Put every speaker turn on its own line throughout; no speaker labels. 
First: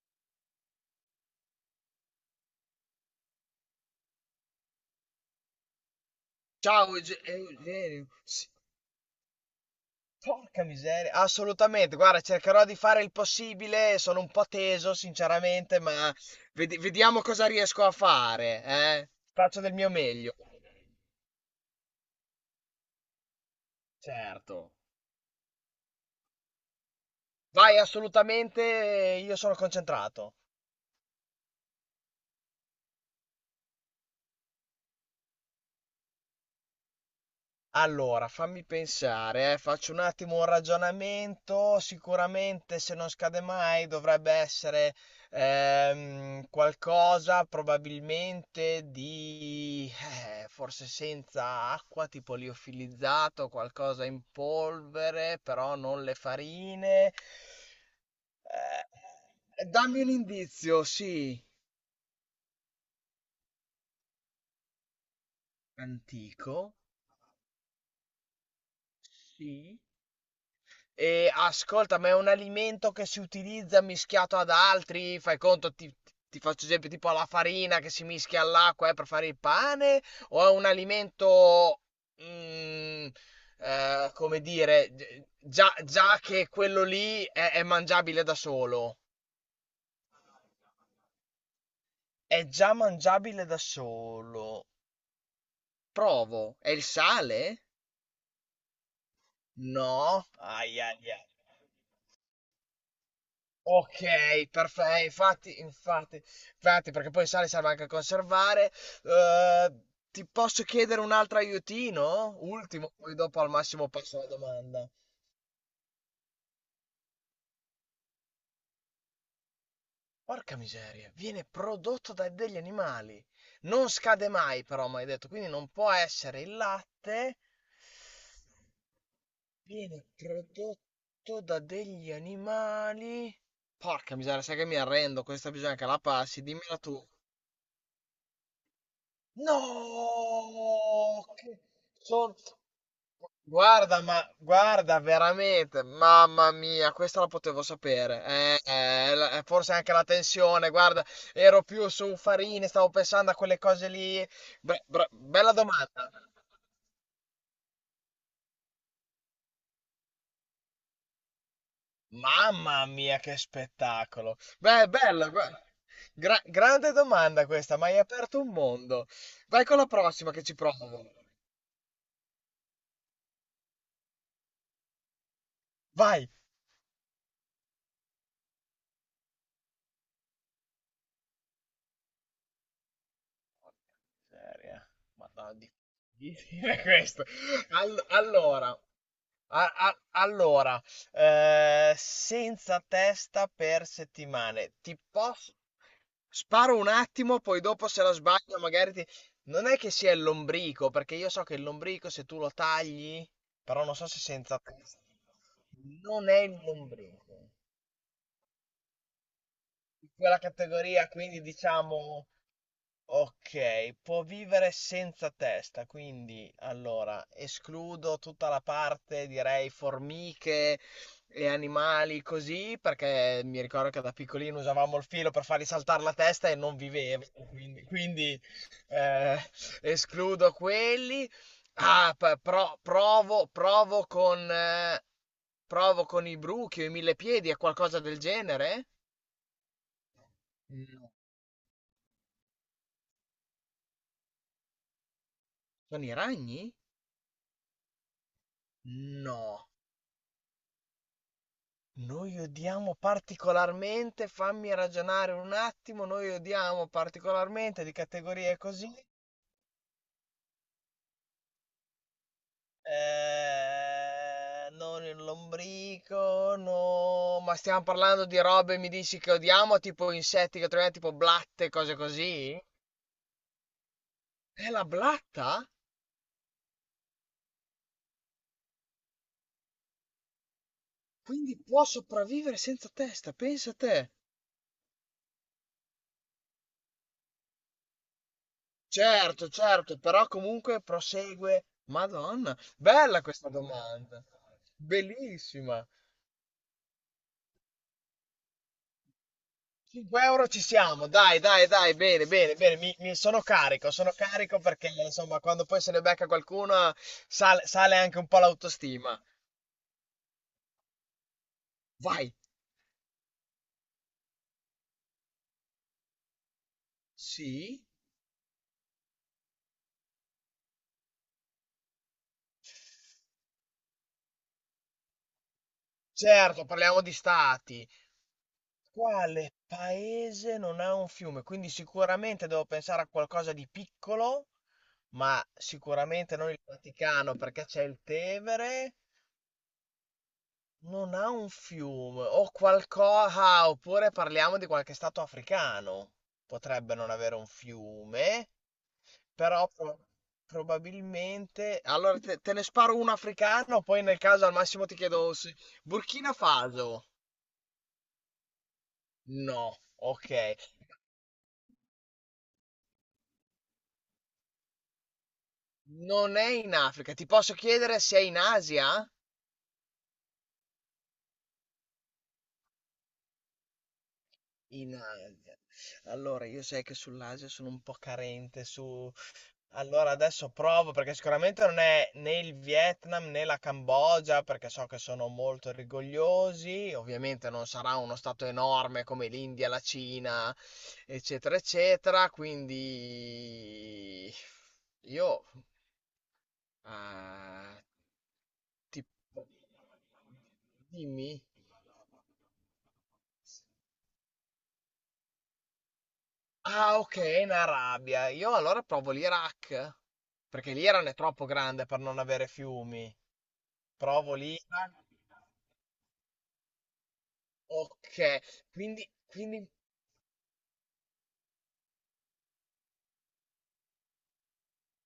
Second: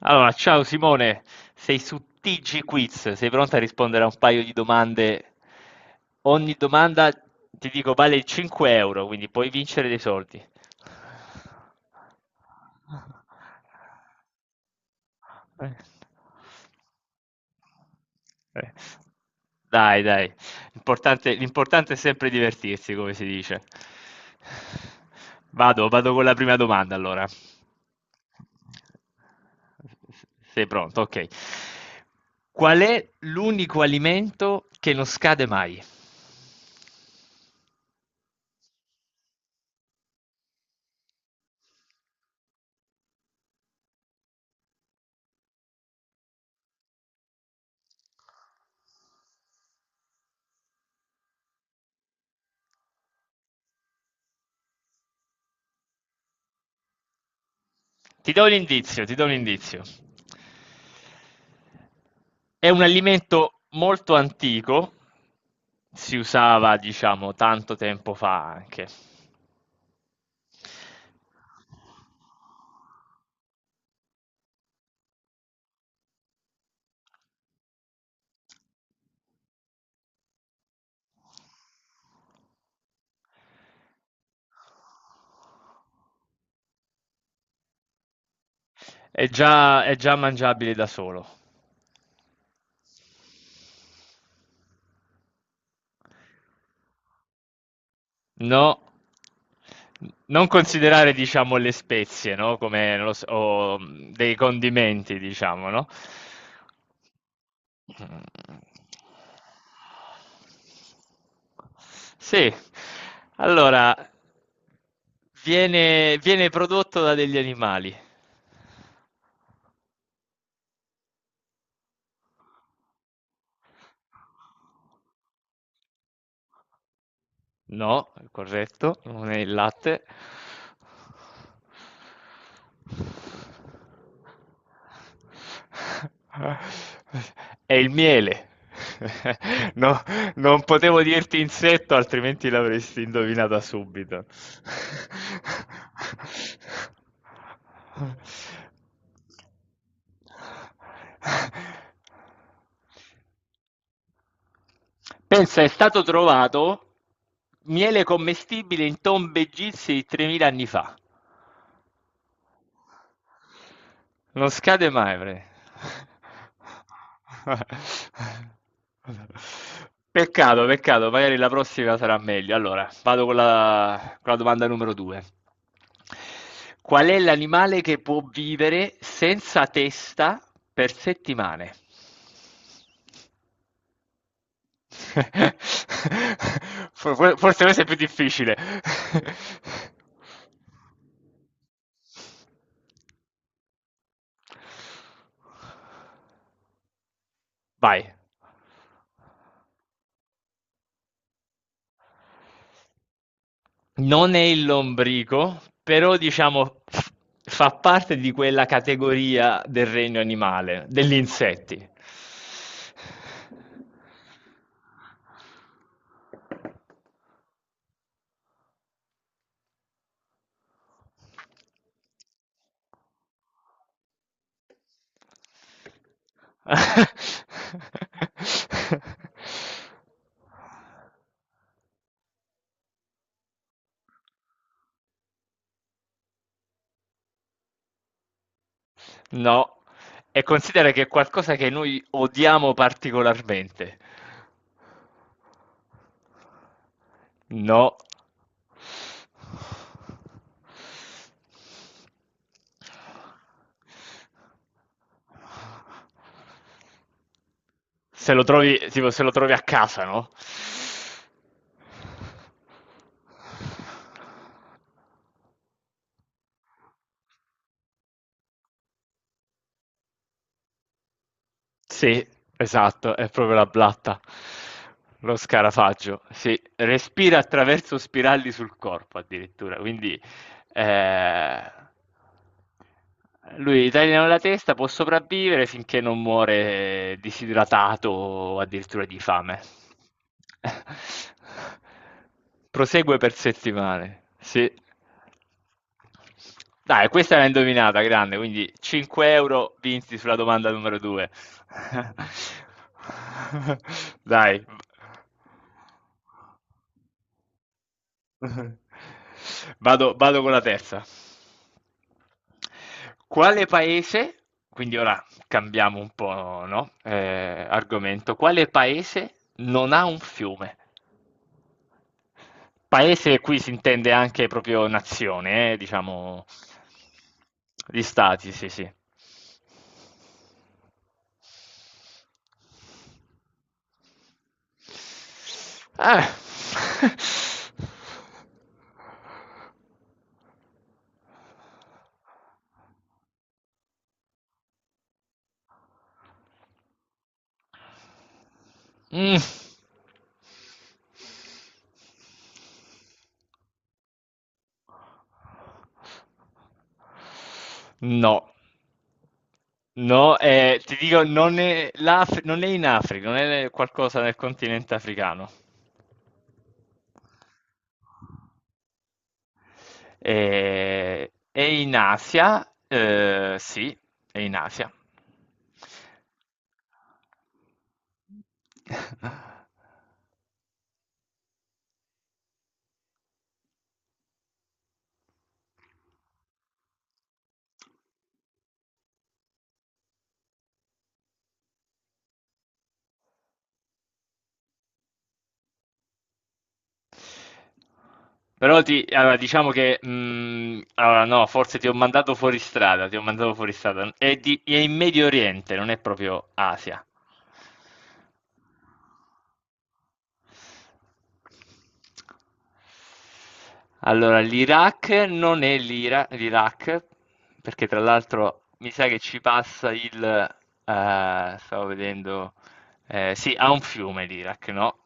Allora, ciao Simone, sei su TG Quiz, sei pronta a rispondere a un paio di domande? Ogni
Ciao
domanda, ti dico,
Eugenio.
vale
Sì,
5 euro, quindi puoi vincere dei soldi.
porca miseria, assolutamente. Guarda, cercherò di fare il possibile. Sono un po' teso,
Eh.
sinceramente, ma vediamo cosa riesco a fare.
Eh.
eh. Faccio del mio
Dai, dai.
meglio.
L'importante è sempre divertirsi, come si dice.
Certo.
Vado con la prima domanda allora.
Vai, assolutamente. Io sono concentrato.
Sei pronto? Ok. Qual è l'unico alimento che non scade mai?
Allora, fammi pensare, faccio un attimo un ragionamento. Sicuramente, se non scade mai, dovrebbe essere qualcosa probabilmente di forse senza acqua, tipo liofilizzato, qualcosa in polvere, però non le farine.
Ti do un indizio, ti do un indizio.
Dammi un indizio, sì,
È un alimento molto antico, si
antico,
usava, diciamo, tanto tempo fa anche.
sì. E ascolta, ma è un alimento che si utilizza mischiato ad altri? Fai conto, ti faccio esempio, tipo alla farina che si mischia all'acqua, per fare il pane? O è un alimento, mm, come dire, già che quello lì è mangiabile da solo?
È già mangiabile da solo.
È già mangiabile da solo. Provo. È il sale?
No,
No.
non
Ai, ai,
considerare,
ai.
diciamo, le spezie, no? Come, non lo so, o
Ok,
dei
perfetto,
condimenti, diciamo, no?
infatti, perché poi sai, serve anche a
Mm.
conservare. Eh, ti posso chiedere un altro aiutino?
Sì,
Ultimo, poi dopo al massimo
allora,
passo la domanda.
viene prodotto da degli animali.
Porca miseria, viene prodotto da degli animali. Non scade mai, però, mi hai detto, quindi non può essere il latte.
No, è corretto, non è il latte.
Viene prodotto da degli animali. Porca miseria, sai che mi arrendo, questa bisogna che la passi, dimmela tu.
È il miele.
No,
No, non potevo dirti
che
insetto,
son-
altrimenti l'avresti indovinata
guarda, ma
subito.
guarda, veramente, mamma mia, questa la potevo sapere. Forse anche la tensione, guarda, ero più su Farini, stavo pensando a quelle cose lì. Beh, bella
Pensa, è stato
domanda.
trovato miele commestibile in tombe egizie di 3.000 anni fa.
Mamma mia, che spettacolo.
Non
Beh,
scade mai,
bello,
pre-
guarda. Grande domanda questa, ma hai aperto un mondo. Vai con la prossima che ci
Peccato, peccato,
provo.
magari la prossima sarà meglio. Allora, vado con la domanda numero 2.
Vai.
Qual è l'animale che può vivere senza testa per settimane?
Seria. Madonna, di dire questo.
Forse questo è più
All-
difficile.
allora, allora, senza testa per settimane. Ti posso... Sparo un attimo, poi dopo
Vai.
se la sbaglio magari ti... Non è che sia il lombrico, perché io so che il lombrico se tu lo tagli, però non so se
Non è
senza
il
testa.
lombrico, però
Non è il
diciamo f-
lombrico.
fa parte di quella categoria del
Di
regno
quella
animale,
categoria,
degli
quindi
insetti.
diciamo okay, può vivere senza testa, quindi allora escludo tutta la parte direi formiche e animali così, perché mi ricordo che da piccolino usavamo il filo per fargli saltare la testa e non vivevano, eh, escludo quelli. Ah, provo, provo con provo con i bruchi o i millepiedi o qualcosa del genere?
No, e considera che è
No.
qualcosa che noi odiamo particolarmente.
Sono i ragni?
No.
No. Noi odiamo particolarmente, fammi ragionare un attimo, noi odiamo particolarmente di
Se lo
categorie
trovi,
così,
tipo, se lo trovi a casa, no?
non il lombrico, no, ma stiamo parlando di robe, mi dici che odiamo, tipo insetti che troviamo, tipo blatte, cose
Sì,
così?
esatto, è proprio la blatta.
È la
Lo
blatta?
scarafaggio, sì, respira attraverso spirali sul corpo addirittura, quindi
Quindi
eh,
può sopravvivere senza testa, pensa
lui
te.
taglia la testa, può sopravvivere finché non muore disidratato o addirittura di
Certo,
fame.
certo, però comunque prosegue. Madonna,
Prosegue
bella
per
questa
settimane,
domanda.
sì.
Bellissima.
Dai, questa l'ha indovinata, grande, quindi 5 euro vinti
5
sulla
euro ci
domanda numero
siamo,
2.
dai, dai, dai, bene, bene, bene, sono carico
Dai,
perché insomma quando poi se ne becca qualcuno sale, sale anche un po' l'autostima.
vado con la terza.
Vai.
Quale paese, quindi ora cambiamo un po', no?
Sì?
Argomento. Quale paese non ha un fiume? Paese qui si intende anche proprio nazione, diciamo,
Certo, parliamo di stati.
gli stati, sì, sì.
Quale paese non ha un fiume? Quindi sicuramente devo pensare a qualcosa di piccolo, ma
Ah.
sicuramente non il Vaticano perché c'è il Tevere. Non ha un fiume o qualcosa, oppure parliamo di qualche stato africano. Potrebbe non avere un fiume,
Mm.
però probabilmente... Allora te ne sparo uno africano, poi nel caso al massimo ti chiedo se... Burkina Faso?
No,
No,
no,
ok.
ti dico, non è, l'Af- non è in Africa, non è qualcosa nel continente africano.
Non è in Africa. Ti posso chiedere se è in Asia?
È in Asia, sì, è in Asia.
In Asia. Allora, io sai che sull'Asia sono un po' carente su... Allora, adesso provo perché sicuramente non è né il Vietnam né la Cambogia, perché so che sono molto rigogliosi. Ovviamente non sarà uno stato enorme come l'India, la Cina, eccetera, eccetera. Quindi io eh,
Però ti,
ti...
allora, diciamo che, allora
dimmi.
no, forse ti ho mandato fuori strada, ti ho mandato fuori strada. È in Medio Oriente, non è proprio
Ah
Asia.
okay, in Arabia. Io allora provo l'Iraq, perché l'Iran è troppo grande per non avere fiumi. Provo
Allora,
l'Iran.
l'Iraq non è l'Iraq, perché tra
Okay,
l'altro mi sa
quindi
che ci
quindi
passa stavo vedendo. Eh, sì, ha un fiume l'Iraq, no?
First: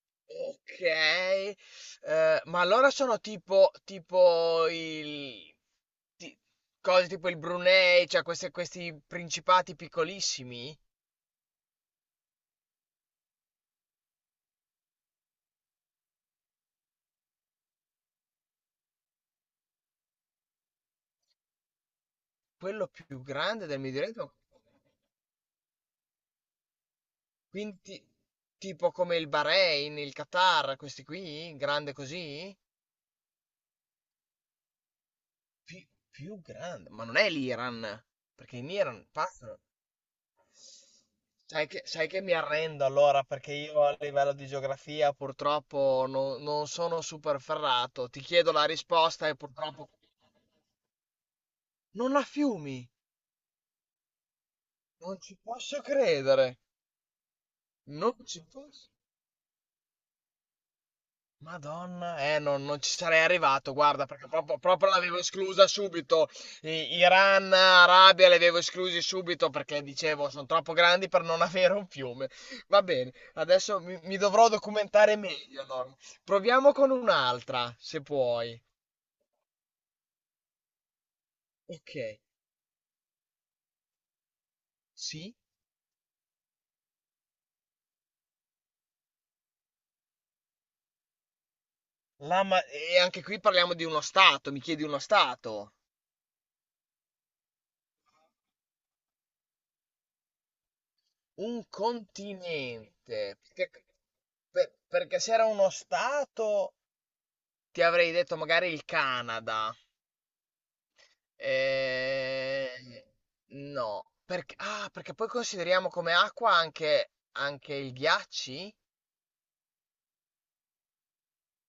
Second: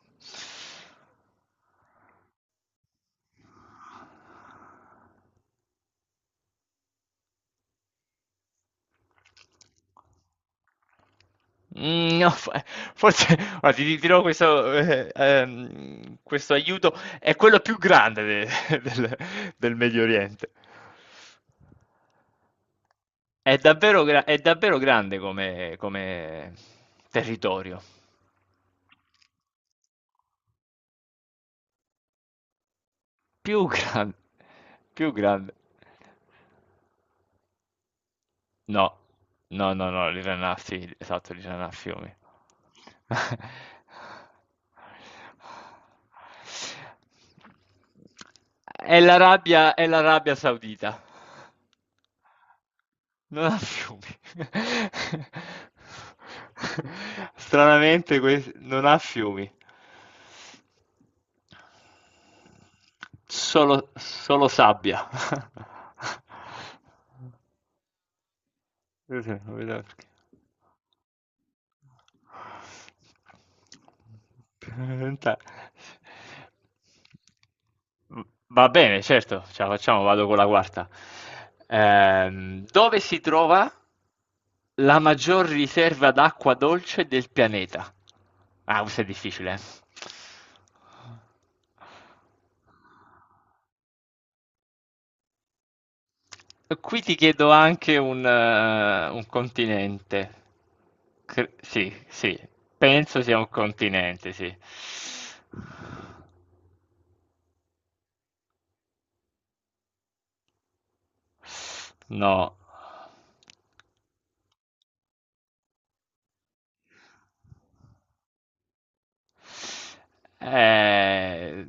okay. Ma allora sono tipo il ti cose tipo il Brunei, cioè queste questi principati piccolissimi?
Mm, no, fa- forse, guarda, ti dirò questo, questo aiuto. È quello più grande de- del Medio Oriente.
Quello più
È
grande del Medio
davvero, gra-
Oriente?
è davvero grande come territorio.
Quindi ti tipo come il Bahrain, il Qatar, questi qui? Grande così?
Più grande, più grande.
Più grande, ma non è l'Iran, perché in
No,
Iran passano.
no, no, no, l'Irana a Fiume, esatto, l'Irana a
Sai
Fiume.
che mi arrendo allora perché io a livello di geografia purtroppo non, non sono super ferrato. Ti chiedo la
È
risposta e
l'Arabia, è
purtroppo
l'Arabia Saudita,
non la fiumi.
non ha fiumi.
Non ci posso credere. Non
Stranamente,
ci
quest- non
posso.
ha fiumi,
Madonna, non, non ci sarei arrivato,
solo,
guarda, perché
solo
proprio, proprio
sabbia.
l'avevo esclusa subito. Iran, Arabia, li avevo esclusi
Sì, sì,
subito
non vedo
perché
perché.
dicevo, sono troppo grandi per non avere un fiume. Va bene, adesso mi dovrò documentare
Veramente.
meglio, allora. Proviamo con un'altra, se puoi.
Va bene, certo, ce la facciamo, vado con la quarta.
Ok,
Dove si trova la
sì.
maggior riserva d'acqua dolce del pianeta? Ah, questo è difficile.
E anche qui parliamo di uno stato, mi chiedi uno stato.
Qui ti chiedo anche un continente. Cre-
Un
sì, sì, penso
continente.
sia un
Perché,
continente, sì.
perché se era uno stato... Ti avrei detto magari il Canada.
No.
Eh, no, perché, ah, perché poi consideriamo come acqua anche, anche il ghiacci?
Eh,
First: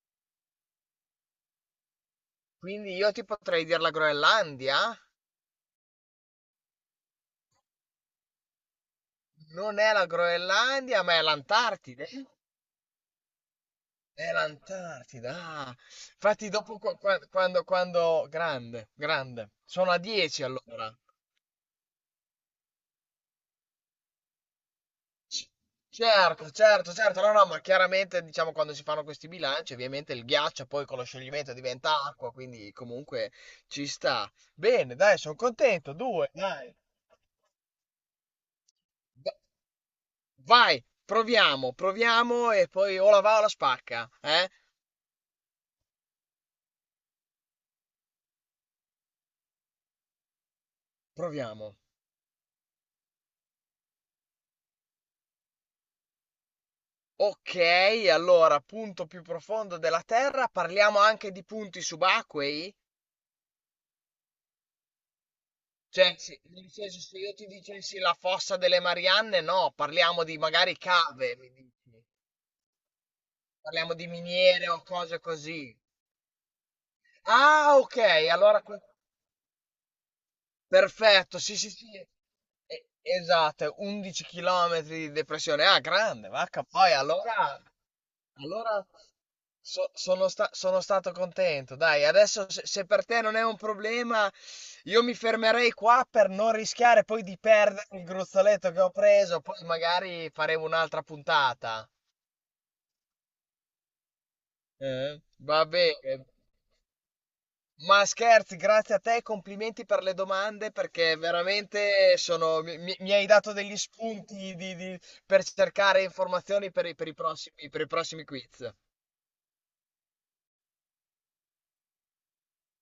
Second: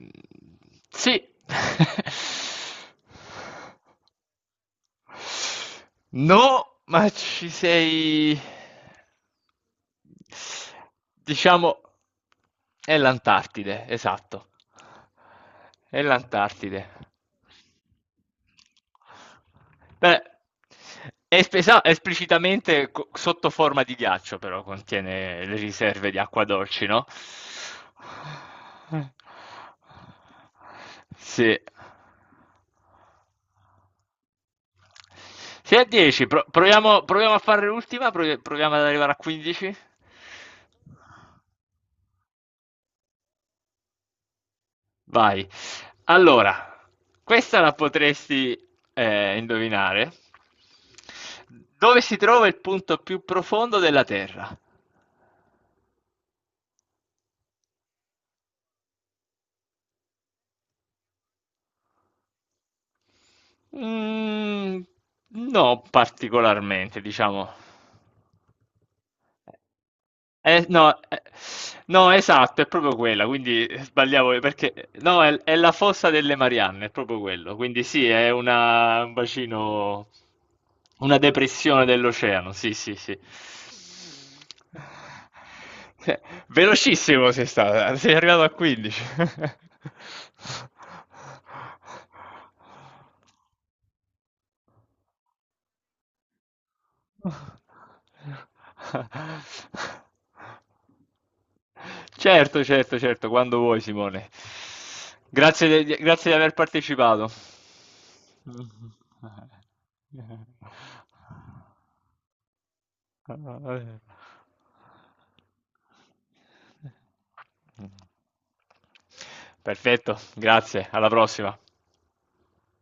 sì.
Quindi io ti potrei dire la Groenlandia?
No, ma ci sei.
Non è la Groenlandia, ma è
Diciamo,
l'Antartide.
è l'Antartide,
È
esatto.
l'Antartida. Ah.
È
Infatti dopo
l'Antartide.
quando... Grande, grande. Sono a
Beh,
10 allora.
è espesa- esplicitamente co- sotto forma di ghiaccio, però contiene
C-
le riserve di acqua
Certo,
dolci,
certo,
no?
certo, no, no, ma chiaramente diciamo quando si fanno questi bilanci, ovviamente il ghiaccio poi con lo
Sì.
scioglimento diventa acqua, quindi comunque ci sta. Bene, dai, sono
Sei a
contento,
10,
due,
pro-
dai.
proviamo, proviamo a fare l'ultima, proviamo ad arrivare a
Va-
15.
Vai, proviamo, proviamo e poi o la va o la spacca, eh?
Vai. Allora, questa la potresti indovinare.
Proviamo.
Dove si trova il punto più profondo della Terra?
Ok, allora, punto più profondo della Terra, parliamo anche di punti subacquei?
Mm, no,
Cioè, se, nel senso,
particolarmente,
se io ti
diciamo.
dicessi la fossa delle Marianne, no, parliamo di magari
No,
cave, mi dici.
no, esatto, è proprio quella, quindi
Parliamo di
sbagliavo
miniere o
perché
cose
no, è la
così.
fossa delle Marianne, è proprio quello,
Ah,
quindi
ok,
sì, è
allora
un bacino, una
perfetto. Sì, sì,
depressione
sì.
dell'oceano, sì, sì, sì.
Esatto, 11 chilometri di depressione. Ah,
Cioè,
grande, vacca. Poi allora,
Sei arrivato a
allora
15.
sono stato contento. Dai, adesso se-, se per te non è un problema, io mi fermerei qua per non rischiare poi di perdere il gruzzoletto che ho preso. Poi magari faremo un'altra puntata.
Certo, certo, certo, quando vuoi, Simone.
Va
Grazie,
bene.
grazie di aver partecipato.
Ma scherzi, grazie a te, e complimenti per le domande perché veramente sono, mi hai dato degli spunti per cercare informazioni per per i prossimi quiz.
Perfetto, grazie, alla prossima.